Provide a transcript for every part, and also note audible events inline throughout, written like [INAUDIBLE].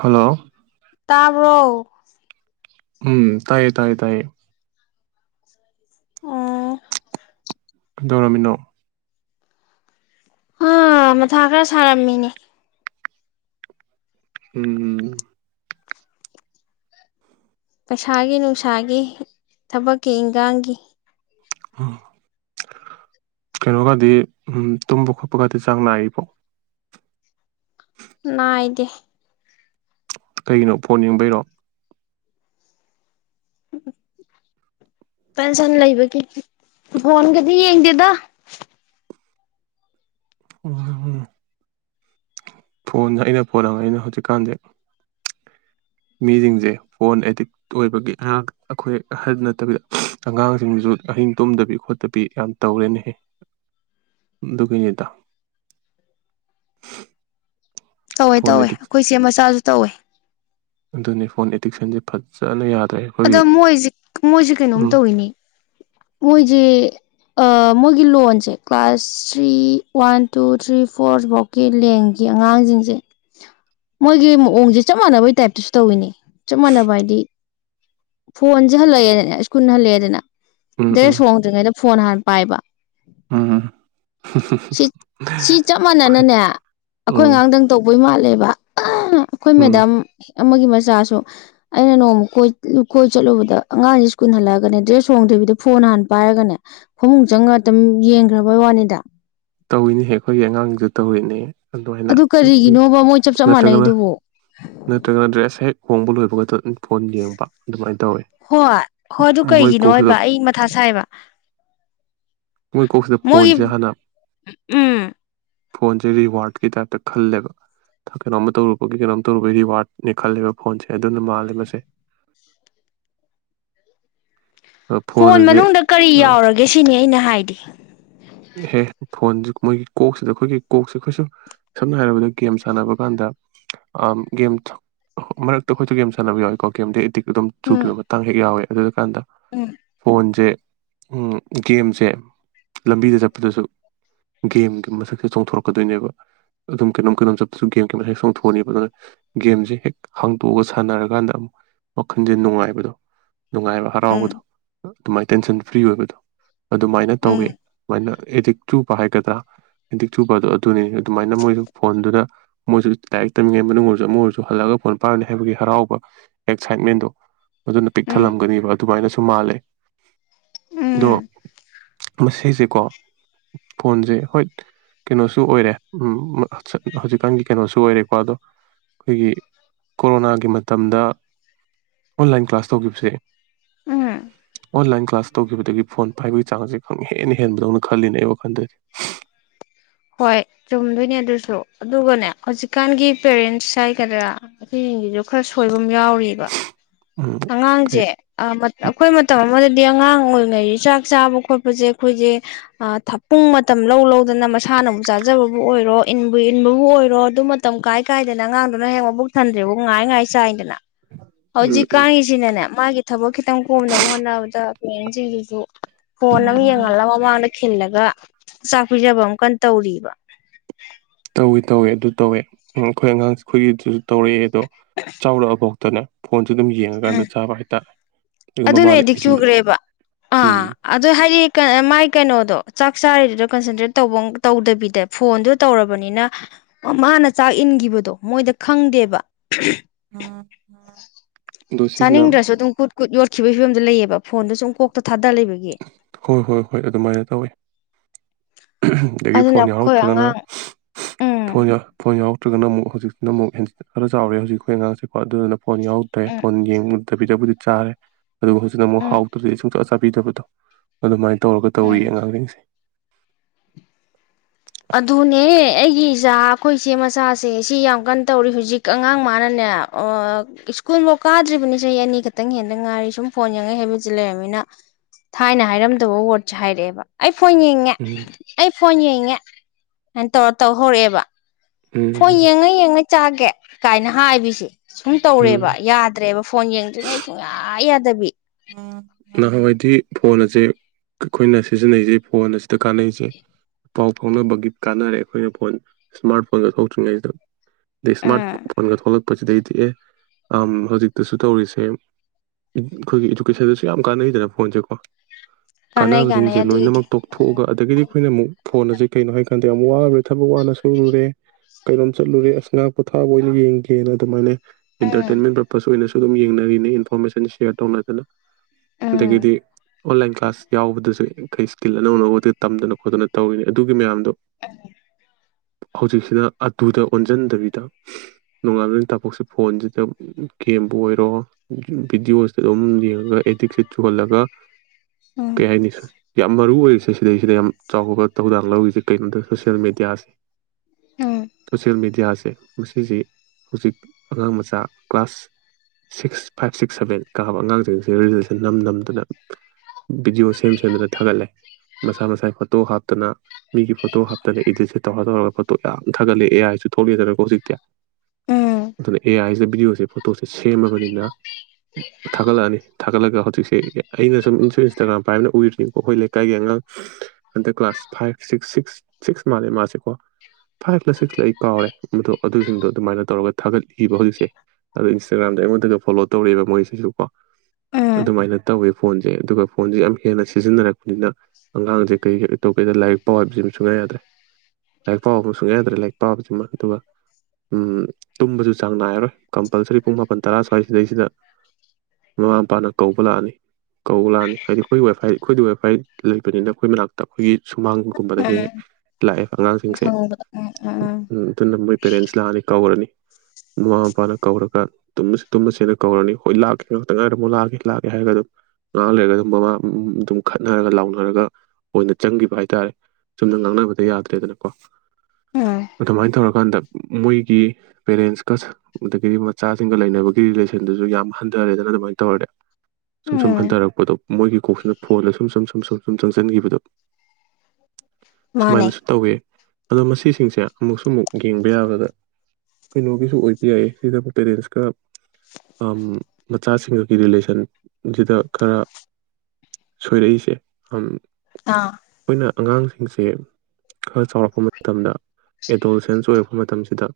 hello ꯇꯥꯔꯣ ꯎꯝ ꯇꯥꯏꯌꯦ ꯇꯥꯏꯌꯦ ꯇꯥꯏꯌꯦ ꯑꯣ ꯗꯣꯔꯣꯃꯤꯅꯣ ꯑ ꯃꯊꯥ ꯈꯔ ꯁꯥꯔꯝꯃꯤꯅꯦ ꯍꯝ ꯄꯩꯁꯥꯒꯤ ꯅꯨꯡꯁꯥꯒꯤ ꯊꯕꯛꯀꯤ ꯏꯟꯈꯥꯡꯒꯤ ꯎꯝ ꯀꯩꯅꯣꯒꯗꯤ ꯎꯝ ꯇꯨꯝꯕ ꯈꯣꯠꯄꯒꯗꯤ ꯆꯥꯡ ꯅꯥꯏꯏꯕꯣ ꯅꯥꯏꯗ ꯀꯩꯅꯣ ꯐꯣꯟꯅꯤꯡꯕꯩꯩꯅꯣ ꯄꯦꯟꯁꯟ ꯂꯩꯕꯒꯤ ꯐꯣꯟꯒꯗꯤ ꯌꯦꯡꯗꯦꯗ ꯑꯣ ꯐꯣꯟꯁ ꯑꯩꯅ ꯐꯣꯟꯂꯝꯝꯒ ꯑꯩꯅ ꯍꯧꯖꯤꯛꯀꯥꯟꯁꯦ ꯃꯤꯁꯤꯡꯁꯦ ꯐꯣꯟ ꯑꯦꯗꯤꯛ ꯑꯣꯏꯕꯒꯤ ꯑꯉꯥꯡ ꯑꯩꯈꯣꯏ ꯑꯍ ꯅꯠꯇꯕꯤꯗ ꯑꯉꯥꯡꯁꯤꯡꯁꯨ ꯑꯍꯤꯡ ꯇꯨꯝꯗꯕꯤ ꯈꯣꯠꯇꯕꯤ ꯌꯥꯝ ꯇꯧꯔꯦꯅꯦꯍ ꯑꯗꯨꯒꯤꯅꯤꯗ ꯇꯧꯋꯦ ꯐꯣꯟ ꯇꯧꯋꯦ ꯑꯦꯗꯤꯛ ꯑꯩꯈꯣꯏ ꯏꯁꯦ ꯃꯆꯥꯁꯨ ꯇꯧꯋꯦ ꯑꯗꯨꯅꯦ ꯐꯣꯟ ꯑꯦꯗꯤꯛꯁꯟꯁꯦ ꯐꯖꯅ ꯌꯥꯔꯦ ꯑꯗ ꯃꯣꯏꯁꯦ ꯃꯣꯏꯁꯦ ꯀꯩꯅꯣꯝ ꯇꯧꯋꯤꯅꯦ ꯃꯣꯏꯁꯦ ꯃꯣꯏꯒꯤ ꯂꯣꯟꯁꯦ class three one two three four ꯐꯧꯀꯤ ꯂꯦꯡꯒꯤ ꯑꯉꯥꯡꯁꯤꯡꯁꯦ ꯃꯣꯏꯒꯤ ꯃꯑꯣꯡꯁꯦ ꯆꯞ ꯃꯥꯟꯅꯕꯩ ꯇꯥꯏꯞꯇꯁꯨ ꯇꯧꯋꯤꯅꯦ ꯆꯞ ꯃꯥꯟꯅꯕ ꯍꯥꯏꯗꯤ ꯐꯣꯟꯁꯦ ꯍꯜꯂꯛꯑꯦꯗꯅ ꯁ꯭ꯀꯨꯜ ꯍꯜꯂꯛꯑꯦꯗꯅ ꯎꯝ ꯗ ꯎꯝ ꯁꯣꯡꯗ ꯀꯩꯗ ꯐꯣꯟ ꯍꯥꯥꯟ ꯄꯥꯏꯕ ꯎꯝ ꯁꯤ ꯆꯞ ꯑꯩꯈꯣꯏ ꯃꯥꯟꯅꯅꯅꯦ ꯑꯩꯈꯣꯏ ꯎꯝ ꯑꯥꯡꯗꯪ ꯇꯧꯕꯩ ꯃꯥꯜꯂꯦ ꯂꯩꯕ ꯑ ꯑꯩꯈꯣꯏ ꯎꯝ ꯃꯦꯗꯥꯝ ꯑꯃꯒꯤ ꯃꯆꯥꯁꯨ ꯑꯩꯅ ꯅꯣꯡꯃꯣꯏ ꯀꯣꯏ ꯆꯠꯂꯨꯕꯗ ꯑꯉꯥꯡꯁꯦ ꯁ꯭ꯀꯨꯜ ꯍꯜꯂꯛꯑꯒꯅꯦ ꯗ꯭ꯔꯦꯁ ꯍꯣꯡꯗꯕꯤꯗ ꯐꯣꯟ ꯍꯥꯟꯅ ꯄꯥꯏꯔꯒꯅꯦ ꯈꯃꯨꯡ ꯆꯪꯉ ꯑꯗꯨꯝ ꯌꯦꯡꯈ꯭ꯔꯕꯩ ꯋꯥꯅꯤꯗ ꯇꯧꯏꯅꯤꯍꯦ ꯑꯩꯈꯣꯏꯒꯤ ꯑꯉꯥꯡꯁꯨ ꯇꯧꯔꯤꯅꯦꯍ ꯑꯗꯨꯃꯥꯏꯅ ꯑꯗꯨ ꯀꯔꯤꯒꯤꯅꯣꯕ ꯃꯣꯏ ꯆꯞ ꯆꯞ ꯅꯠꯇ꯭ꯔꯒꯅ ꯃꯥꯟꯅꯩꯗꯨꯕꯣ ꯅꯠꯇ꯭ꯔꯒꯅ ꯗ꯭ꯔꯦꯁ ꯍꯦꯛ ꯍꯣꯡꯕ ꯂꯣꯏꯕꯒꯇ ꯐꯣꯟ ꯌꯦꯡꯕ ꯑꯗꯨꯃꯥꯏꯅ ꯇꯧꯋꯦ ꯍꯣꯏ ꯍꯣꯏ ꯑꯗꯨ ꯃꯣꯏ ꯀꯩꯒꯤꯅꯣ ꯀꯣꯛꯁꯤꯗ ꯍꯥꯏꯕ ꯑꯩ ꯃꯊꯥ ꯁꯥꯏꯕ ꯃꯣꯏ ꯀꯣꯛꯁꯤꯗ ꯃꯣꯏꯒꯤ ꯐꯣꯟꯁꯦ ꯍꯥꯟꯅ ꯎꯝ ꯐꯣꯟꯁꯦ ꯔꯤꯋꯥꯔꯠꯀꯤ ꯇꯥꯏꯞꯇ ꯈꯜꯂꯦꯕ ꯀꯩꯅꯣꯝ ꯇꯧꯔꯨꯕꯒꯤ ꯀꯩꯅꯣꯝ ꯇꯧꯔꯨꯕꯒꯤ ꯔꯤꯋꯥꯔꯠꯅꯦ ꯈꯜꯂꯦꯕ ꯐꯣꯟꯁꯦ ꯑꯗꯨꯅ ꯃꯥꯜꯂꯦ ꯃꯁꯦ ꯐꯣꯟ ꯃꯅꯨꯡꯗ ꯀꯔꯤ ꯌꯥꯎꯔꯒꯦ ꯁꯤꯅꯤ ꯑꯩꯅ ꯍꯥꯏꯗꯤ ꯍꯦ ꯐꯣꯟꯁꯤ ꯃꯣꯏꯒꯤ ꯀꯣꯛꯁꯤꯗ ꯑꯩꯈꯣꯏꯒꯤ ꯀꯣꯛꯁꯦ ꯑꯩꯈꯣꯏꯁꯨ ꯁꯝꯅ ꯍꯥꯏꯔꯕꯗ ꯒꯦꯝ ꯁꯥꯟꯅꯕ ꯀꯥꯟꯗ ꯒꯦꯝ ꯃꯔꯛꯇ ꯑꯩꯈꯣꯏꯁꯨ ꯒꯦꯝ ꯁꯥꯟꯅꯕ ꯌꯥꯎꯋꯤꯀꯣ ꯒꯦꯝꯗ ꯑꯦꯗꯤ ꯑꯗꯨꯝ ꯎꯝ ꯆꯨꯈꯤꯕ ꯃꯇꯥꯡ ꯍꯦꯛ ꯌꯥꯎꯋꯦ ꯑꯗꯨ ꯀꯥꯟꯗ ꯎꯝ ꯐꯣꯟꯁꯦ ꯒꯦꯝꯁꯦ ꯂꯝꯕꯤꯗ ꯆꯠꯄꯗꯁꯨ ꯒꯦꯝꯒꯤ ꯃꯁꯛꯁꯦ ꯆꯣꯡꯊꯣꯔꯛꯀꯗꯣꯏꯅꯦꯕ ꯑꯗꯨꯝ ꯀꯩꯅꯣꯝ ꯀꯩꯅꯣꯝ ꯆꯠꯄꯗꯁꯨ ꯒꯦꯝꯒꯤ ꯃꯁꯛ ꯆꯣꯡꯊꯣꯛꯑꯅꯦꯕ ꯑꯗꯨꯅ ꯒꯦꯝꯁꯦ ꯍꯦꯛ ꯍꯥꯡꯇꯣꯛꯑꯒ ꯁꯥꯟꯅꯔꯀꯥꯟꯗ ꯑꯃꯨꯛ ꯋꯥꯈꯜꯁꯦ ꯅꯨꯡꯉꯥꯏꯕꯗꯣ ꯅꯨꯡꯉꯥꯏꯕ ꯎꯝ ꯍꯔꯥꯎꯕꯗꯣ ꯑꯗꯨꯃꯥꯏꯅ ꯇꯦꯟꯁꯟ ꯐ꯭ꯔꯤ ꯑꯣꯏꯕꯗꯣ ꯑꯗꯨꯃꯥꯏ ꯇꯧꯋꯦ ꯎꯝ ꯑꯗꯨꯨꯃꯥꯏꯅ ꯑꯦꯗꯤꯛ ꯆꯨꯕ ꯍꯥꯏꯒꯗ꯭ꯔꯥ ꯑꯦꯗꯤꯛ ꯆꯨꯕꯗꯣ ꯑꯗꯨꯅꯤ ꯑꯗꯨꯃꯥꯏꯅ ꯃꯣꯏꯁꯨ ꯐꯣꯟꯗꯨꯗ ꯃꯣꯏꯁꯨ ꯂꯥꯏꯔꯤꯛ ꯇꯝꯃꯤꯉꯩ ꯃꯅꯨꯡ ꯑꯣꯏꯔꯁꯨ ꯑꯃꯣꯏ ꯑꯣꯏꯔꯁꯨ ꯍꯜꯂꯛꯑꯒ ꯐꯣꯟ ꯄꯥꯏꯔꯅꯤ ꯍꯥꯏꯕꯒꯤ ꯍꯔꯥꯎꯕ ꯑꯦꯛꯁꯥꯏꯠꯃꯦꯟꯗꯣ ꯑꯗꯨꯅ ꯄꯤꯛ ꯎꯝ ꯊꯜꯂꯝꯒꯅꯦꯕ ꯑꯗꯨꯃꯥꯏꯅ ꯁꯨꯃꯂꯦ ꯗꯣ ꯎꯝ ꯃꯁꯤꯁꯦꯀꯣ ꯐꯣꯟꯁꯦ ꯍꯣꯏ ꯀꯩꯅꯣꯁꯨ ꯑꯣꯏꯔꯦ ꯍꯧꯖꯤꯛꯀꯥꯟꯒꯤ ꯀꯩꯅꯣꯁꯨ ꯑꯣꯏꯔꯦꯀꯣ ꯑꯗꯣ ꯑꯩꯈꯣꯏꯒꯤ ꯀꯣꯔꯣꯅꯥꯒꯤ ꯃꯇꯝꯗ ꯑꯣꯟꯂꯥꯏꯟ ꯀ꯭ꯂꯥꯁ ꯇꯧꯈꯤꯕꯁꯦ ꯎꯝ ꯑꯣꯟꯂꯥꯏꯟ ꯀ꯭ꯂꯥꯁ ꯇꯧꯈꯤꯕꯗꯒꯤ ꯐꯣꯟ ꯐꯥꯏꯕꯒꯤ ꯆꯥꯡꯁꯦ ꯍꯦꯟꯅ ꯍꯦꯟꯕꯗꯧꯅ ꯈꯜꯂꯤꯅꯦ ꯑꯩ ꯋꯥꯈꯜꯗꯗꯤ ꯍꯣꯏ ꯆꯨꯝꯗꯣꯏꯅꯦ ꯑꯗꯨꯁꯨ ꯑꯗꯨꯒꯅꯦ ꯍꯧꯖꯤꯛꯀꯥꯟꯒꯤ ꯄꯦꯔꯦꯟꯁ ꯍꯥꯏꯒꯗ꯭ꯔꯥ ꯑꯩꯈꯣꯏꯁꯤꯡꯁꯤꯁꯨ ꯈꯔ ꯁꯣꯏꯕ ꯌꯥꯎꯔꯤꯕ ꯎꯝ ꯀꯩ ꯑꯉꯥꯡꯁꯦ ꯎꯝ ꯑꯩꯈꯣꯏ ꯃꯇꯝ ꯑꯃꯗꯗꯤ ꯑꯉꯥꯡ ꯑꯣꯏꯕ ꯉꯦꯔꯤ ꯆꯥꯛ ꯆꯥꯕ ꯈꯣꯠꯄꯁꯦ ꯑꯩꯈꯣꯏꯁꯦ ꯄꯨꯡ ꯃꯇꯝ ꯂꯧ ꯂꯧꯗꯅ ꯃꯁꯥꯅ ꯑꯃꯨꯛ ꯆꯥꯖꯕꯕꯨ ꯑꯣꯏꯔꯣ ꯏꯟꯕꯨ ꯏꯟꯕꯕꯨ ꯑꯣꯏꯔꯣ ꯑꯗꯨ ꯃꯇꯝ ꯀꯥꯏ ꯀꯥꯏꯗꯅ ꯑꯉꯥꯡꯗꯨꯅ ꯍꯦꯛ ꯃꯕꯨꯛ ꯊꯟꯗ꯭ꯦ ꯉꯥꯏ ꯉꯥꯏ ꯆꯥꯏꯗꯅ ꯍꯧꯖꯤ ꯎꯝ ꯎꯝ ꯀꯥꯉꯁꯤ ꯅꯅꯦꯅ ꯃꯥꯒꯤ ꯊꯕꯛ ꯈꯤꯇꯪ ꯀꯣꯝꯅꯕ ꯍꯣꯠꯅꯕꯗ ꯄꯦꯔꯦꯟꯁꯤꯡꯁꯤꯁꯨ ꯍꯅ ꯃꯤ ꯌꯦꯒꯜꯂ ꯋꯥꯃ ꯊꯈꯤꯜꯂꯒ ꯆꯥꯛ ꯄꯤꯖꯕ ꯑꯃꯛ ꯀꯟꯅ ꯇꯧꯔꯤꯕ ꯇꯧꯏꯤ ꯇꯧꯏꯤ ꯑꯗꯨ ꯇꯧꯋꯦ ꯑꯩꯈꯣꯏ ꯑꯉꯥꯡꯁꯦ ꯑꯩꯈꯣꯏꯒꯤꯗꯨꯁꯨ ꯇꯧꯔꯛꯑꯦ ꯑꯗꯨꯣ ꯆꯥꯎꯔꯛꯑꯐꯥꯎꯗꯅꯦ ꯐꯣꯟꯁꯨ ꯑꯗꯨꯝ ꯎꯝ ꯌꯦꯡꯉꯀꯥꯟꯗ ꯆꯥꯕ ꯍꯥꯏꯇꯥꯔꯦ ꯑꯗꯨꯒ ꯃ ꯑꯗꯨꯅ ꯃꯥꯥꯅ ꯑꯦꯗꯤꯛ ꯏꯟꯕ ꯆꯨꯈ꯭ꯔꯦꯕ ꯎꯝ ꯑꯥ ꯑꯗꯣ ꯍꯥꯏꯗꯤ ꯃꯥꯏ ꯀꯩꯅꯣꯗꯣ ꯆꯥꯛ ꯆꯥꯔꯤꯗꯨꯗ ꯀꯟꯁꯦꯟꯇ꯭ꯔꯦꯠ ꯇꯧꯕ ꯇꯧꯗꯕꯤꯗ ꯐꯣꯟꯗꯨ ꯇꯧꯔꯕꯅꯤꯅ ꯃꯥꯅ ꯆꯥꯛ ꯏꯟꯈꯤꯕꯗꯣ ꯃꯣꯏꯗ ꯈꯪꯗꯦꯕ ꯑ ꯑ ꯆꯥꯅꯤꯡꯗ꯭ꯔꯁꯨ ꯑꯗꯨꯝ ꯀꯨꯠ ꯀꯨꯠ ꯌꯣꯠꯈꯤꯕ ꯐꯤꯕꯝ ꯂꯩꯌꯦꯕ ꯐꯣꯟꯗ ꯁꯨꯝ ꯀꯣꯛꯇ ꯊꯥꯗ ꯂꯩꯕꯒꯤ ꯍꯣꯏ ꯍꯣꯏ ꯍꯣꯏ ꯑꯗꯨꯃꯥꯏꯅ ꯇꯧꯋꯤ ꯑꯗꯒꯤ ꯑꯗꯨꯅ ꯐꯣꯟ ꯑꯩꯈꯣꯏ ꯌꯥꯎꯔꯛꯇ꯭ꯔꯒꯅ ꯑꯉꯥꯡ ꯎꯝ ꯐꯣꯟ ꯐꯣꯟ ꯌꯥꯎꯔ ꯅꯠꯇ꯭ꯔꯒꯅ ꯑꯃꯨꯛ ꯍꯧꯖꯤꯁꯤꯅ ꯑꯃꯨꯛ ꯍꯦꯟꯟ ꯈ ꯆꯥꯎꯔꯦ ꯍꯧꯖꯤꯛ ꯑꯩꯈꯣꯏ ꯑꯉꯥꯡꯦꯣ ꯑꯗꯨꯗꯨꯅ ꯐꯣꯟ ꯌꯥꯎꯗꯦ ꯎꯝ ꯐꯣꯟ ꯌꯦꯡꯕꯤꯗ ꯆꯥꯔꯦ ꯑꯗꯨꯒ ꯍꯧꯖꯤꯛꯅ ꯑꯃꯨꯛ ꯎꯝ ꯍꯥꯎꯇꯕꯗꯤ ꯏ ꯁꯨꯡꯆꯣ ꯆꯥꯕꯤꯗꯕꯗꯣ ꯑꯗꯨꯥꯏ ꯇꯧꯔꯒ ꯇꯧꯔꯤ ꯎꯝ ꯑꯉꯥꯡꯁꯤꯡꯁꯦ ꯑꯗꯨꯅꯦ ꯑꯩꯒꯤ ꯏꯆꯥ ꯑꯩꯈꯣꯏꯁꯦ ꯃꯆꯥꯁꯦ ꯁꯤ ꯌꯥꯝ ꯀꯟꯅ ꯇꯧꯔꯤ ꯍꯧꯖꯤꯛ ꯑꯉꯥꯡ ꯃꯥꯅꯅꯦ ꯁ꯭ꯀꯨꯜꯐꯥꯎ ꯀꯥꯗ꯭ꯔꯤꯕꯅꯤ ꯆꯍꯤ ꯑꯅꯤ ꯈꯛꯇꯪ ꯍꯦꯟꯅ ꯉꯥꯏꯔꯤ ꯁꯨꯝ ꯐꯣꯟ ꯌꯦꯡꯉꯛ ꯍꯥꯏꯕꯕꯁꯤ ꯂꯩꯔꯃꯤꯅ ꯊꯥꯏꯅ ꯍꯥꯏꯔꯝꯗꯕ ꯋꯥꯔꯗꯁꯦ ꯍꯥꯏꯔꯛꯑꯦꯕ ꯑꯩ ꯐꯣꯟ ꯌꯦꯡꯉꯦ ꯎꯝ ꯑꯩ ꯐꯣꯟ ꯌꯦꯡꯉꯦ ꯍꯥꯏꯅ ꯇꯧꯔ ꯇꯧ ꯍꯧꯔꯛꯑꯦꯕ ꯑꯣ ꯎꯝ ꯌꯦꯡꯉ ꯌꯦꯡꯉ ꯆꯒꯦ ꯀꯥꯏꯅ ꯍꯥꯏꯕꯤꯁꯦ ꯁꯨꯝ ꯇꯧꯔꯦꯕ ꯎꯝ ꯌꯥꯗ꯭ꯔꯦꯕ ꯐꯣꯟ ꯌꯦꯡꯗ꯭ꯔꯤꯉ ꯑꯩ ꯁꯨꯡꯌꯥ ꯌꯥꯗꯕꯤ ꯅꯍꯥꯟꯋꯥꯏꯗꯤ ꯐꯣꯟ ꯑꯁꯦ ꯑꯩꯈꯣꯏꯅ ꯁꯤꯖꯤꯟꯅꯩꯁꯦ ꯐꯣꯟ ꯑꯁꯤꯗ ꯀꯥꯟꯅꯩꯁꯦ ꯄꯥꯎ ꯐꯥꯎꯅꯕꯒꯤ ꯀꯥꯟꯅꯔꯦ ꯑꯩꯈꯣꯏꯅ ꯐꯣꯟ ꯏꯁꯃꯥꯔꯠ ꯐꯣꯟꯗ ꯊꯣꯛꯇ꯭ꯔꯤꯉꯩꯁꯤꯗ ꯏꯁꯃꯥꯠ ꯎꯝ ꯐꯣꯟꯒ ꯐꯂꯛ ꯁꯤꯗꯩꯗꯤꯦꯛꯑꯦ ꯍꯧꯖꯤꯛꯇꯁꯨ ꯇꯧꯔꯤꯁꯦ ꯑꯩꯈꯣꯏꯒꯤ ꯏꯗꯨꯀꯦꯁꯟꯗ ꯌꯥꯝ ꯀꯥꯟꯅꯩꯗꯅ ꯐꯣꯟꯁꯦ ꯀꯣ ꯀꯥꯟꯅꯩ ꯀꯥꯟꯅꯩ ꯀꯥꯟꯅꯕꯁꯤꯡꯁꯦ ꯑꯗꯨꯏꯗꯤ ꯂꯣꯏꯅꯃꯛ ꯇꯣꯛꯊꯣꯛꯑꯒ ꯑꯗꯒꯤꯗꯤ ꯑꯩꯈꯣꯏꯅ ꯑꯃꯨꯛ ꯐꯣꯟ ꯑ ꯑꯁꯤꯦ ꯀꯩꯅꯣ ꯍꯥꯏ ꯀꯥꯟꯗ ꯌꯥꯝ ꯋꯥꯔꯨꯔꯦ ꯊꯕꯛ ꯋꯥꯅ ꯁꯨꯔꯨꯔꯦ ꯀꯩꯅꯣꯝ ꯆꯠꯂꯨꯔꯦ ꯑꯁ ꯉꯥꯛ ꯄꯣꯊꯥꯕ ꯑꯣꯏꯅ ꯌꯦꯡꯒꯦꯅ ꯑꯗꯨꯃꯥꯏꯅ ꯎꯝ ꯏꯟꯇꯔꯇꯦꯟꯦꯟ ꯄꯔ ꯑꯗꯨꯝ ꯌꯦꯡꯅꯔꯤꯅꯦ ꯏꯟꯐꯣꯔꯃꯦꯁꯟ ꯁꯤꯌꯥꯔ ꯇꯧꯅꯗꯅ ꯑꯗꯒꯤꯗꯤ ꯎꯝ ꯑꯣꯟꯂꯥꯏꯟ ꯀ꯭ꯂꯥꯁ ꯌꯥꯎꯕꯗꯁꯨ ꯀꯩ ꯏꯁꯀꯤꯜ ꯑꯅꯧ ꯑꯅꯧꯕꯗꯤ ꯇꯝꯗꯅ ꯈꯣꯠꯇꯅ ꯇꯧꯔꯤꯅꯤ ꯑꯗꯨꯒꯤ ꯃꯌꯥꯝꯗꯣ ꯎ ꯍꯧꯖꯤꯛꯁꯤꯅ ꯑꯗꯨꯗ ꯑꯣꯟꯁꯤꯟꯗꯕꯤꯗ ꯅꯣꯡꯉꯥꯗꯅꯤ ꯇꯥꯕꯛꯁꯤꯦ ꯐꯣꯟꯁꯤꯗ ꯒꯦꯝꯕꯨ ꯑꯣꯏꯔꯣ ꯚꯤꯗꯤꯑꯣꯁꯤꯇ ꯑꯗꯨꯝ ꯌꯦꯡꯉꯒ ꯑꯦꯊꯁꯤ ꯆꯜꯂꯒ ꯎꯝ ꯀꯌꯥꯥꯏ ꯁ ꯌꯥꯝ ꯃꯔꯨ ꯑꯣꯏꯔꯤꯁꯦ ꯁꯤꯗꯩꯁꯤꯗ ꯌꯥꯝ ꯆꯥꯎꯕ ꯊꯧꯗꯥꯡ ꯂꯧꯔꯤꯁꯤꯦ ꯀꯩꯅꯣꯗ ꯁꯣꯁꯦꯜ ꯃꯦꯗꯤꯌꯥꯁꯦ ꯎꯝ ꯁꯣꯁꯦꯜ ꯃꯦꯗꯤꯌꯥꯁꯦ ꯃꯁꯤꯁꯤ ꯍꯧꯖꯤꯛ ꯑꯉꯥꯡ ꯃꯆꯥ class six five six seven ꯀꯥꯕ ꯑꯉꯥꯡꯁꯤꯡꯁꯤ ꯍ ꯅꯝ ꯅꯝꯗꯅ ꯚꯤꯗꯤꯑꯣ ꯁꯦꯝ ꯁꯦꯝꯗꯅ ꯊꯥꯒꯠꯂꯦ ꯃꯁꯥ ꯃꯁꯥꯒꯤ ꯐꯣꯇꯣ ꯍꯥꯞꯇꯅ ꯃꯤꯒꯤ ꯐꯣꯇꯣ ꯍꯥꯞꯇꯅ ꯏꯗꯤꯠꯁꯦ ꯇꯧꯔ ꯇꯧꯔꯒ ꯐꯣꯇꯣ ꯌꯥꯝ ꯊꯥꯒꯠꯂꯤ ꯑꯦ ꯑꯥꯏꯁꯨ ꯊꯣꯛꯂꯦꯗꯔꯀꯣ ꯍꯧꯖꯤꯛꯇꯤ ꯎꯝ ꯑꯗꯨꯅ ꯑꯦ ꯑꯥꯏꯁꯤꯗ ꯚꯤꯗꯤꯑꯣꯁꯦ ꯐꯣꯇꯣꯁꯦ ꯁꯦꯝꯃꯕꯅꯤꯅ ꯊꯥꯒꯠꯂꯛꯑꯅꯤ ꯊꯥꯒꯠꯂꯒ ꯍꯧꯖꯤꯛꯁꯦ ꯑꯩꯅ ꯁꯨꯝꯁꯨ ꯏꯟꯁꯇꯥꯒ꯭ꯔꯥꯝ ꯄꯥꯏꯝꯅ ꯎꯏꯔꯤꯅꯤꯀꯣ ꯑꯩꯈꯣꯏ ꯂꯩꯀꯥꯏꯒꯤ ꯑꯉꯥꯡ ꯍꯟꯗꯛ class five six six six ꯃꯥꯜꯂꯦ ꯃꯥꯁꯦꯀꯣ ꯐꯥꯏꯚꯂ ꯁꯤꯛꯁꯂ ꯑꯩ ꯀꯥꯎꯔꯦ ꯃꯗꯣ ꯑꯗꯨꯁꯤꯡꯗꯣ ꯑꯗꯨꯃꯥꯏꯅ ꯇꯧꯔꯒ ꯊꯥꯒꯠꯂꯑꯕ ꯍꯧꯖꯤꯛꯁꯦ ꯑꯗꯣ ꯏꯟꯁꯇꯥꯒ꯭ꯔꯥꯝꯗ ꯑꯩꯉꯣꯟꯗꯒ ꯐꯣꯂꯣ ꯇꯧꯔꯛꯑꯦꯕ ꯃꯣꯏꯁꯤꯁꯨꯀꯣ ꯎꯝ ꯑꯗꯨꯃꯥꯏꯅ ꯇꯧꯋꯦꯤ ꯐꯣꯟꯁꯦ ꯑꯗꯨꯒ ꯐꯣꯟꯁꯦ ꯌꯥꯝ ꯍꯦꯟꯅ ꯁꯤꯖꯤꯟꯅꯔꯛꯄꯅꯤꯅ ꯑꯉꯥꯡꯁꯦ ꯀꯩꯇꯧ ꯀꯩꯗ ꯂꯥꯏꯔꯤꯛ ꯄꯥꯎ ꯍꯥꯏꯕꯕꯁꯤ ꯁꯨꯡꯉꯥꯏ ꯌꯥꯗ꯭ꯔꯦ ꯂꯥꯏꯔꯤꯛ ꯄꯥꯕ ꯑꯃ ꯁꯨꯡꯛꯌꯥ ꯌꯥꯗ꯭ꯔꯦ ꯂꯥꯏꯔꯤꯛ ꯄꯥꯕꯁꯤꯃ ꯑꯗꯨꯒ ꯇꯨꯝꯕꯁꯨ ꯆꯥꯡ ꯅꯥꯏꯔꯔꯣꯏ ꯀꯝꯄꯜꯁꯔꯤ ꯄꯨꯡ ꯃꯥꯄꯜ ꯇꯔꯥ ꯁ꯭ꯋꯥꯏꯁꯤꯗꯩꯁꯤꯗ ꯃꯃꯥ ꯃꯄꯥꯅ ꯀꯧꯕ ꯂꯥꯛꯑꯅꯤ ꯀꯧꯕ ꯂꯥꯛꯑꯅꯤ ꯍꯥꯏꯗꯤ ꯑꯩꯈꯣꯏ ꯋꯥꯏꯐꯥꯏ ꯑꯩꯈꯣꯏꯗꯤ ꯋꯥꯏꯐꯥꯏ ꯂꯩꯕꯅꯤꯅ ꯑꯩꯈꯣꯏ ꯃꯅꯥꯛꯇ ꯑꯩꯈꯣꯏꯒꯤ ꯁꯨꯃꯥꯡꯒꯨꯝꯕꯗ ꯍꯦꯛ ꯍꯦꯛ ꯎꯝ ꯂꯥꯛꯑꯦꯕ ꯑꯉꯥꯡꯁꯤꯡꯁꯦ ꯈꯪꯕꯗꯣ ꯎꯝ ꯎꯝ ꯑꯗꯨꯅ ꯃꯣꯏ ꯄꯦꯔꯦꯟꯁ ꯂꯥꯛꯑꯅꯤ ꯀꯧꯔꯅꯤ ꯃꯃꯥ ꯃꯄꯥꯅ ꯀꯧꯔꯒ ꯇꯨꯝꯃꯁꯦꯅ ꯀꯧꯔꯅꯤ ꯍꯣꯏ ꯂꯥꯛꯀꯦ ꯉꯍꯥꯛꯇ ꯉꯥꯏꯔꯗ ꯑꯃꯨꯛ ꯂꯥꯛꯑꯒꯦ ꯂꯥꯛꯒꯦ ꯍꯥꯏꯔꯒ ꯑꯗꯨꯝ ꯉꯥꯏꯍꯥꯡ ꯂꯩꯔꯒ ꯑꯗꯨꯝ ꯃꯃꯥ ꯑꯗꯨꯝ ꯈꯠꯅꯔꯒ ꯂꯥꯎꯅꯔꯒ ꯑꯣꯏꯅ ꯆꯪꯒꯤꯈꯤꯕ ꯍꯥꯏꯇꯥꯔꯦ ꯁꯨꯝꯅ ꯉꯥꯡꯅꯕꯗ ꯌꯥꯗ꯭ꯔꯦꯗꯅꯀꯣ ꯎꯝ ꯑꯗꯨꯃꯥꯏꯅ ꯇꯧꯔꯒ ꯀꯥꯟꯗ ꯃꯣꯏꯒꯤ ꯄꯦꯔꯦꯟꯁꯀ ꯑꯗꯒꯤꯗꯤ ꯃꯆꯥꯁꯤꯡꯒ ꯂꯩꯅꯕꯒꯤ ꯔꯤꯂꯦꯁꯟꯗꯨꯁꯨ ꯌꯥꯝ ꯍꯟ ꯔꯦꯗꯅ ꯑꯗꯨꯃꯥꯏꯅ ꯇꯧꯔꯒꯦ ꯁꯨꯝ ꯁꯨꯝ ꯎꯝ ꯍꯟꯊꯔꯛꯄꯗꯣ ꯃꯣꯏꯒꯤ ꯀꯣꯛꯁꯤꯅ ꯐꯣꯟꯗ ꯁꯨꯝ ꯁꯨꯝ ꯁꯨꯝ ꯁꯨꯝ ꯁꯨꯝ ꯆꯪꯁꯤꯟꯈꯤꯕꯗꯣ ꯃꯥꯅꯦ ꯁꯨꯃꯥꯏꯅꯁꯨ ꯇꯧꯋꯦ ꯑꯗꯣ ꯃꯁꯤꯁꯤꯡꯁꯦ ꯑꯃꯨꯛꯁꯨ ꯑꯃꯨꯛ ꯌꯦꯡꯕ ꯌꯥꯕꯗ ꯀꯩꯅꯣꯒꯤꯁꯨ ꯑꯣꯏꯕ ꯌꯥꯏꯌꯦ ꯁꯤꯗꯕꯨ ꯄꯦꯔꯦꯟꯁꯀ ꯃꯆꯥꯁꯤꯡꯒꯒꯤ ꯔꯤꯂꯦꯁꯟꯁꯤꯗ ꯈꯔ ꯁꯣꯏꯔꯛꯏꯁꯦ ꯑꯥ ꯑꯩꯅ ꯑꯉꯥꯡꯁꯤꯡꯁꯦ ꯈꯔ ꯆꯥꯎꯔꯛꯄ ꯃꯇꯝꯗ ꯑꯦꯗꯣꯜꯁꯦꯟꯁ ꯑꯣꯏꯔꯛꯄ ꯃꯇꯝꯁꯤꯗ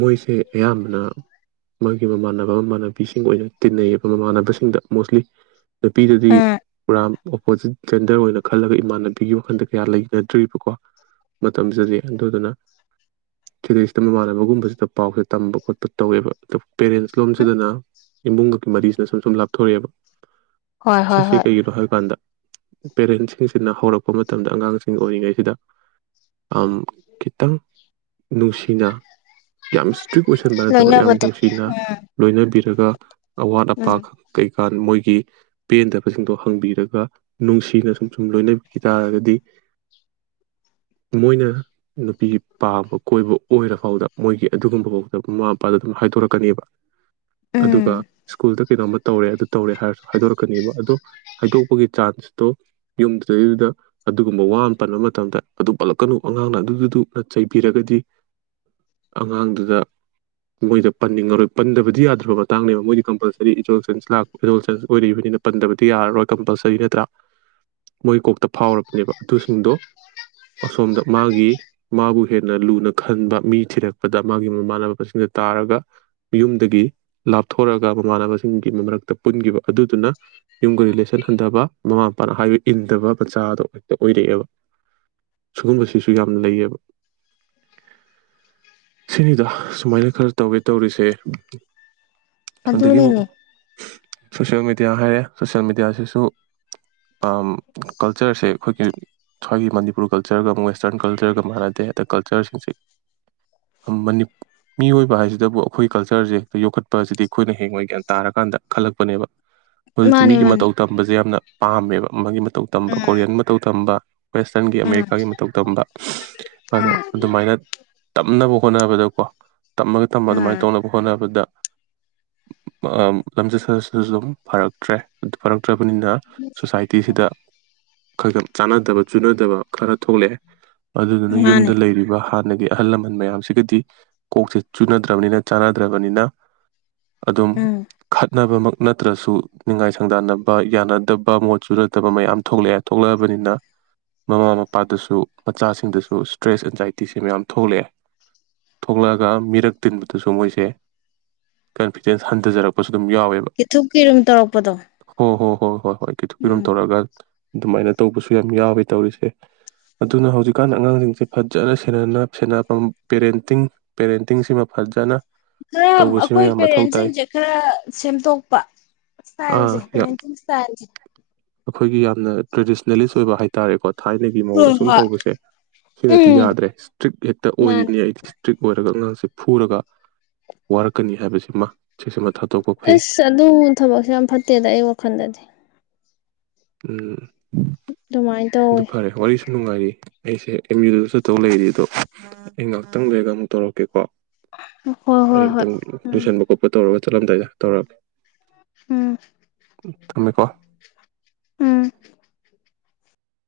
ꯃꯣꯏꯁꯦ ꯑꯌꯥꯝꯕꯅ ꯃꯥꯒꯤ ꯃꯃꯥꯟꯅꯕ ꯃꯃꯥꯟꯅꯕꯤꯁꯤꯡ ꯑꯣꯏꯅ ꯇꯤꯟꯅꯩꯌꯦꯕ ꯃꯃꯥꯟꯅꯕꯁꯤꯡꯗ ꯃꯣꯁꯂꯤ ꯅꯨꯄꯤꯗꯗꯤ ꯎꯝ ꯄꯨꯔꯥ ꯑꯣꯄꯣꯖꯤꯠ ꯖꯦꯟꯗꯔ ꯑꯣꯏꯅ ꯈꯜꯂꯒ ꯏꯃꯥꯟꯅꯕꯤꯒꯤ ꯋꯥꯈꯟꯗ ꯀꯌꯥ ꯂꯩꯅꯗ꯭ꯔꯤꯕꯀꯣ ꯃꯇꯝꯁꯤꯗꯤ ꯑꯗꯨꯗꯨꯅ ꯐꯤꯗꯩꯁꯤꯇ ꯃꯃꯥꯟꯅꯕꯒꯨꯝꯕꯁꯤꯗ ꯄꯥꯎꯁꯦ ꯇꯝꯕ ꯈꯣꯠꯄ ꯇꯧꯋꯦꯕ ꯑꯗꯨ ꯄꯦꯔꯦꯟꯁ ꯂꯣꯝꯁꯤꯗꯅ ꯏꯃꯨꯡꯒꯛꯀꯤ ꯃꯔꯤꯁꯤꯅ ꯁꯨꯝ ꯁꯨꯝ ꯂꯥꯞꯊꯣꯔꯛꯑꯦꯕ ꯍꯣꯏ ꯍꯣꯏ ꯁꯤꯁꯦ ꯍꯣꯏ ꯀꯩꯒꯤꯅꯣ ꯍꯥꯏꯕꯀꯥꯟꯗ ꯄꯦꯔꯦꯟꯁꯤꯡꯁꯤꯅ ꯍꯧꯔꯛꯄ ꯃꯇꯝꯗ ꯑꯉꯥꯡꯁꯤꯡ ꯑꯣꯏꯔꯤꯉꯩꯁꯤꯗ ꯈꯤꯇꯪ ꯅꯨꯡꯁꯤꯅ ꯌꯥꯝ ꯏꯁꯇ꯭ꯔꯤꯛ ꯑꯣꯏꯁꯟꯕꯅꯠꯇꯕ ꯌꯥꯝ ꯂꯣꯏꯅꯕꯗꯣ ꯅꯨꯡꯁꯤꯅ ꯎꯝ ꯂꯣꯏꯅꯕꯤꯔꯒ ꯑꯋꯥꯠ ꯑꯄꯥ ꯎꯝ ꯈ ꯀꯩ ꯖꯤꯀꯥꯟ ꯃꯣꯏꯒꯤ ꯄꯦꯟꯗꯕꯁꯤꯡꯗꯣ ꯍꯪꯕꯤꯔꯒ ꯅꯨꯡꯁꯤꯅ ꯁꯨꯝ ꯁꯨꯝ ꯂꯣꯏꯅꯕꯤꯈꯤ ꯇꯥꯔꯒꯗꯤ ꯃꯣꯏꯅ ꯅꯨꯄꯤ ꯄꯥꯝꯕ ꯀꯣꯏꯕ ꯑꯣꯏꯔꯐꯥꯎꯗ ꯃꯣꯏꯒꯤ ꯑꯗꯨꯒꯨꯝꯕ ꯐꯥꯎꯗ ꯃꯃꯥ ꯃꯄꯥꯗ ꯑꯗꯨꯝ ꯍꯥꯏꯗꯣꯔꯛꯀꯅꯦꯕ ꯎꯝ ꯑꯗꯨꯒ ꯁ꯭ꯀꯨꯜꯗ ꯀꯩꯅꯣꯝꯃ ꯇꯧꯔꯦ ꯑꯗꯨ ꯇꯧꯔꯦ ꯍꯥꯏꯔꯁꯨ ꯍꯥꯏꯗꯣꯔꯛꯀꯅꯦꯕ ꯑꯗꯣ ꯍꯥꯏꯗꯣꯛꯄꯒꯤ ꯆꯥꯟꯁꯇꯣ ꯌꯨꯝꯗꯨꯗꯩꯗꯨꯗ ꯑꯗꯨꯒꯨꯝꯕ ꯋꯥ ꯑꯃ ꯄꯟꯕ ꯃꯇꯝꯗ ꯑꯗꯨ ꯄꯜꯂꯛꯀꯅꯨ ꯑꯉꯥꯡꯅ ꯑꯗꯨꯗꯨꯗꯨꯅ ꯆꯩꯕꯤꯔꯒꯗꯤ ꯑꯉꯥꯡꯗꯨꯗ ꯃꯣꯏꯗ ꯄꯟꯅꯤꯡꯉꯔꯣꯏ ꯄꯟꯗꯕꯗꯤ ꯌꯥꯗ꯭ꯔꯕ ꯃꯇꯥꯡꯅꯦꯕ ꯃꯣꯏꯗꯤ ꯀꯝꯄꯜꯁꯔꯤ ꯑꯦꯗꯣꯜꯁꯦꯟꯁ ꯂꯥꯛꯄ ꯑꯦꯗꯣꯜꯁꯦꯟꯁ ꯑꯣꯏꯔꯛꯏꯕꯅꯤꯅ ꯄꯟꯗꯕꯗꯤ ꯌꯥꯔꯔꯣꯏ ꯀꯝꯄꯜꯁꯔꯤ ꯅꯠꯇ꯭ꯔꯥ ꯃꯣꯏ ꯀꯣꯛꯇ ꯐꯥꯎꯔꯕꯅꯦꯕ ꯑꯗꯨꯁꯤꯡꯗꯣ ꯑꯁꯣꯝꯗ ꯃꯥꯒꯤ ꯃꯥꯕꯨ ꯍꯦꯟꯅ ꯂꯨꯅ ꯈꯟꯕ ꯃꯤ ꯊꯤꯔꯛꯄꯗ ꯃꯥꯒꯤ ꯃꯃꯥꯟꯅꯕꯁꯤꯡꯅ ꯇꯥꯔꯒ ꯌꯨꯝꯗꯒꯤ ꯂꯥꯞꯊꯣꯔꯒ ꯃꯃꯥꯟꯅꯕꯁꯤꯡꯒꯤ ꯃꯔꯛꯇ ꯄꯨꯟꯈꯤꯕ ꯑꯗꯨꯗꯨꯅ ꯌꯨꯝꯒ ꯔꯤꯂꯦꯁꯟ ꯍꯟꯊꯕ ꯃꯃꯥ ꯃꯄꯥꯅ ꯍꯥꯏꯕ ꯏꯟꯗꯕ ꯃꯆꯥꯗꯣ ꯍꯦꯛꯇ ꯑꯣꯏꯔꯛꯑꯦꯕ ꯁꯨꯒꯨꯝꯕꯁꯤꯁꯨ ꯌꯥꯝ ꯂꯩꯌꯦꯕ ꯁꯤꯅꯤꯗ ꯁꯨꯃꯥꯏꯅ ꯈꯔ ꯇꯧꯋꯦ ꯇꯧꯔꯤꯁꯦ ꯎ ꯑꯗꯨꯅꯤꯅꯦ ꯁꯣꯁꯦꯜ ꯃꯦꯗꯤꯌꯥ ꯍꯥꯏꯔꯦ ꯁꯣꯁꯦꯜ ꯃꯦꯗꯤꯌꯥꯁꯤꯁꯨ ꯀꯜꯆꯔꯁꯦ ꯑꯩꯈꯣꯏꯒꯤ ꯁ꯭ꯋꯥꯏꯒꯤ ꯃꯅꯤꯄꯨꯔ ꯀꯜꯆꯔꯒ ꯋꯦꯁꯇꯔꯟ ꯀꯜꯆꯔꯒ ꯃꯥꯟꯅꯗꯦ ꯑꯗ ꯀꯜꯆꯔꯁꯤꯡꯁꯦ ꯃꯤꯑꯣꯏꯕ ꯍꯥꯏꯁꯤꯗꯕꯨ ꯑꯩꯈꯣꯏ ꯀꯜꯆꯔꯁꯦ ꯍꯦꯛꯇ ꯌꯣꯛꯈꯠꯄ ꯑꯁꯤꯗꯤ ꯑꯩꯈꯣꯏꯅ ꯍꯦꯡꯉꯣꯏ ꯒ꯭ꯌꯥꯟ ꯇꯥꯔꯀꯥꯟꯗ ꯈꯜꯂꯛꯄꯅꯦꯕ ꯍꯧꯖꯤꯛꯇꯤ ꯃꯥꯅꯦ ꯃꯤꯒꯤ ꯃꯥꯅꯦ ꯃꯇꯧ ꯇꯝꯕꯁꯦ ꯌꯥꯝꯅ ꯄꯥꯝꯃꯦꯕ ꯃꯥꯒꯤ ꯃꯇꯧ ꯇꯝꯕ ꯎꯝ ꯀꯣꯔꯤꯌꯟ ꯃꯇꯧ ꯇꯝꯕ ꯋꯦꯁꯇ꯭ꯔꯟꯒꯤ ꯎꯝ ꯑꯃꯦꯔꯤꯀꯥꯒꯤ ꯃꯇꯧ ꯇꯝꯕ ꯑꯗꯣ ꯎꯝ ꯑꯗꯨꯃꯥꯏꯅ ꯇꯝꯅꯕ ꯍꯣꯠꯅꯕꯗꯀꯣ ꯇꯝꯃꯒ ꯇꯝꯕ ꯑꯗꯨꯃꯥꯏꯅ ꯎꯝ ꯍꯅꯕꯗ ꯂꯝꯖꯠ ꯁꯖꯠꯁꯨ ꯑꯗꯨꯝ ꯐꯔꯛꯇ꯭ꯔꯦ ꯅꯠꯇ꯭ꯔꯕꯅꯤꯅ ꯁꯣꯁꯥꯏꯇꯤꯁꯤꯗ ꯈ ꯆꯥꯟꯅꯗꯕ ꯆꯨꯅꯗꯕ ꯈꯔ ꯊꯣꯛꯂꯛꯑꯦ ꯑꯗꯨꯗꯨꯅ ꯌꯨꯝꯗ ꯃꯥꯅꯦ ꯂꯩꯔꯤꯕ ꯍꯥꯟꯅ ꯑꯍꯜ ꯂꯃꯟ ꯃꯌꯥꯝꯁꯤꯒꯗꯤ ꯀꯣꯛꯁꯦ ꯆꯨꯅꯗ꯭ꯔꯕꯅꯤꯅ ꯆꯥꯟꯅꯗ꯭ꯔꯕꯅꯤꯅ ꯑꯗꯨꯝ ꯎꯝ ꯈꯠꯅꯕꯃꯛ ꯅꯠꯇ꯭ꯔꯁꯨ ꯅꯤꯡꯉꯥꯏ ꯁꯪꯗꯥꯟꯅꯕ ꯌꯥꯅꯗꯕ ꯃꯣꯠ ꯆꯨꯅꯗꯕ ꯃꯌꯥꯝ ꯊꯣꯛꯂꯛꯑꯦ ꯊꯣꯛꯂꯛꯑꯕꯅꯤꯅ ꯃꯃꯥ ꯃꯄꯥꯗꯁꯨ ꯃꯆꯥꯁꯤꯡꯗꯁꯨ ꯁ꯭ꯇ꯭ꯔꯦꯁ ꯑꯦꯟꯖꯥꯏꯇꯤꯁꯦ ꯃꯌꯥꯝ ꯊꯣꯛꯂꯛꯑꯦ ꯊꯣꯛꯂꯛꯑꯒ ꯃꯤꯔꯛ ꯇꯤꯟꯕ ꯑꯗꯨꯁꯨ ꯃꯣꯏꯁꯦ ꯀꯟꯐꯤꯗꯦꯟꯁ ꯍꯟꯊꯖꯔꯛꯄ ꯀꯤꯊꯨꯞꯀꯤꯔꯨꯝ ꯇꯧꯔꯛꯄꯗꯣ ꯍꯣꯏ ꯍꯣꯏ ꯍꯣꯏ ꯈꯤꯇ ꯀꯈꯤꯇꯣꯝ ꯎꯝ ꯇꯧꯔꯒ ꯑꯗꯨꯃꯥꯏꯅ ꯇꯧꯕꯁꯨ ꯌꯥꯝ ꯌꯥꯎꯋꯤ ꯇꯧꯔꯤꯁꯦ ꯑꯗꯨꯅ ꯍꯧꯖꯤꯛꯀꯥꯟꯗ ꯑꯉꯥꯡꯁꯤꯡꯁꯦ ꯐꯖꯅ ꯁꯦ ꯄꯦꯔꯦꯟꯇꯤꯡ ꯄꯦꯔꯦꯟꯇꯤꯡꯁꯤꯃ ꯐꯖꯅ ꯈꯔ ꯇꯧꯕꯁꯤꯃ ꯑꯩꯈꯣꯏ ꯌꯥꯝ ꯃꯊꯧ ꯇꯥꯏ ꯄꯦꯔꯦꯟꯁꯤꯡꯁꯦ ꯈꯔ ꯁꯦꯝꯗꯣꯛꯄ ꯏꯁꯇꯥꯏꯜꯁꯦ ꯑꯥ ꯄꯦꯔꯦꯟꯁꯤꯡꯤꯡ ꯏꯁꯇꯥꯏꯜꯁꯦ ꯑꯩꯈꯣꯏꯒꯤ ꯌꯥꯝꯅ ꯇ꯭ꯔꯦꯗꯤꯁꯅꯦꯂꯤꯁ ꯑꯣꯏꯕ ꯍꯥꯏꯇꯥꯔꯦꯀꯣ ꯊꯥꯏꯅꯒꯤ ꯍꯣꯏ ꯃꯑꯣꯡꯗ ꯁꯨꯝ ꯍꯣꯏ ꯇꯧꯕꯁꯦ ꯁꯤꯅꯗꯤ ꯎꯝ ꯌꯥꯗ꯭ꯔꯦ ꯏꯁꯇ꯭ꯔꯤꯛ ꯍꯦꯛꯇ ꯃꯥꯅꯦ ꯑꯣꯏꯔꯤꯅꯤ ꯑꯩꯗꯤ ꯏꯁꯇ꯭ꯔꯤꯛ ꯑꯣꯏꯔꯒ ꯉꯖꯦ ꯁ ꯐꯨꯔꯒ ꯋꯥꯔꯛꯀꯅꯤ ꯍꯥꯏꯕꯁꯤꯃ ꯁꯤꯁꯤꯃ ꯊꯥꯗꯣꯛꯄ ꯐꯩ ꯑꯁ ꯑꯗꯨ ꯊꯕꯛꯁꯨ ꯌꯥꯝ ꯐꯠꯇꯦꯗ ꯑꯩ ꯋꯥꯈꯜꯗꯗꯤ ꯎꯝ ꯑꯗꯨꯃꯥꯏꯅ ꯑꯗꯨ ꯇꯧꯋꯤ ꯐꯔꯦ ꯋꯥꯔꯤꯁꯨ ꯅꯨꯡꯉꯥꯏꯔꯤ ꯑꯩꯁꯦ ꯑꯦꯝ ꯌꯨꯗꯨꯗꯁꯨ ꯇꯧ ꯂꯩꯔꯤ ꯑꯗꯣ ꯑꯩ ꯉꯥꯏꯍꯥꯛꯇꯪ ꯂꯩꯔꯒ ꯑꯃꯨꯛ ꯇꯧꯔꯛꯀꯦꯀꯣ ꯍꯣꯏ ꯍꯣꯏ ꯍꯣꯏ ꯑꯝꯇꯪ ꯎꯝ ꯇꯨꯁꯟꯕ ꯈꯣꯠꯄ ꯇꯧꯔꯕ ꯆꯠꯂꯝꯗꯥꯏ ꯇꯧꯔꯛꯑꯃꯦ ꯎꯝ ꯊꯝꯃꯦꯀꯣ [UNINTELLIGIBLE] ꯎꯝ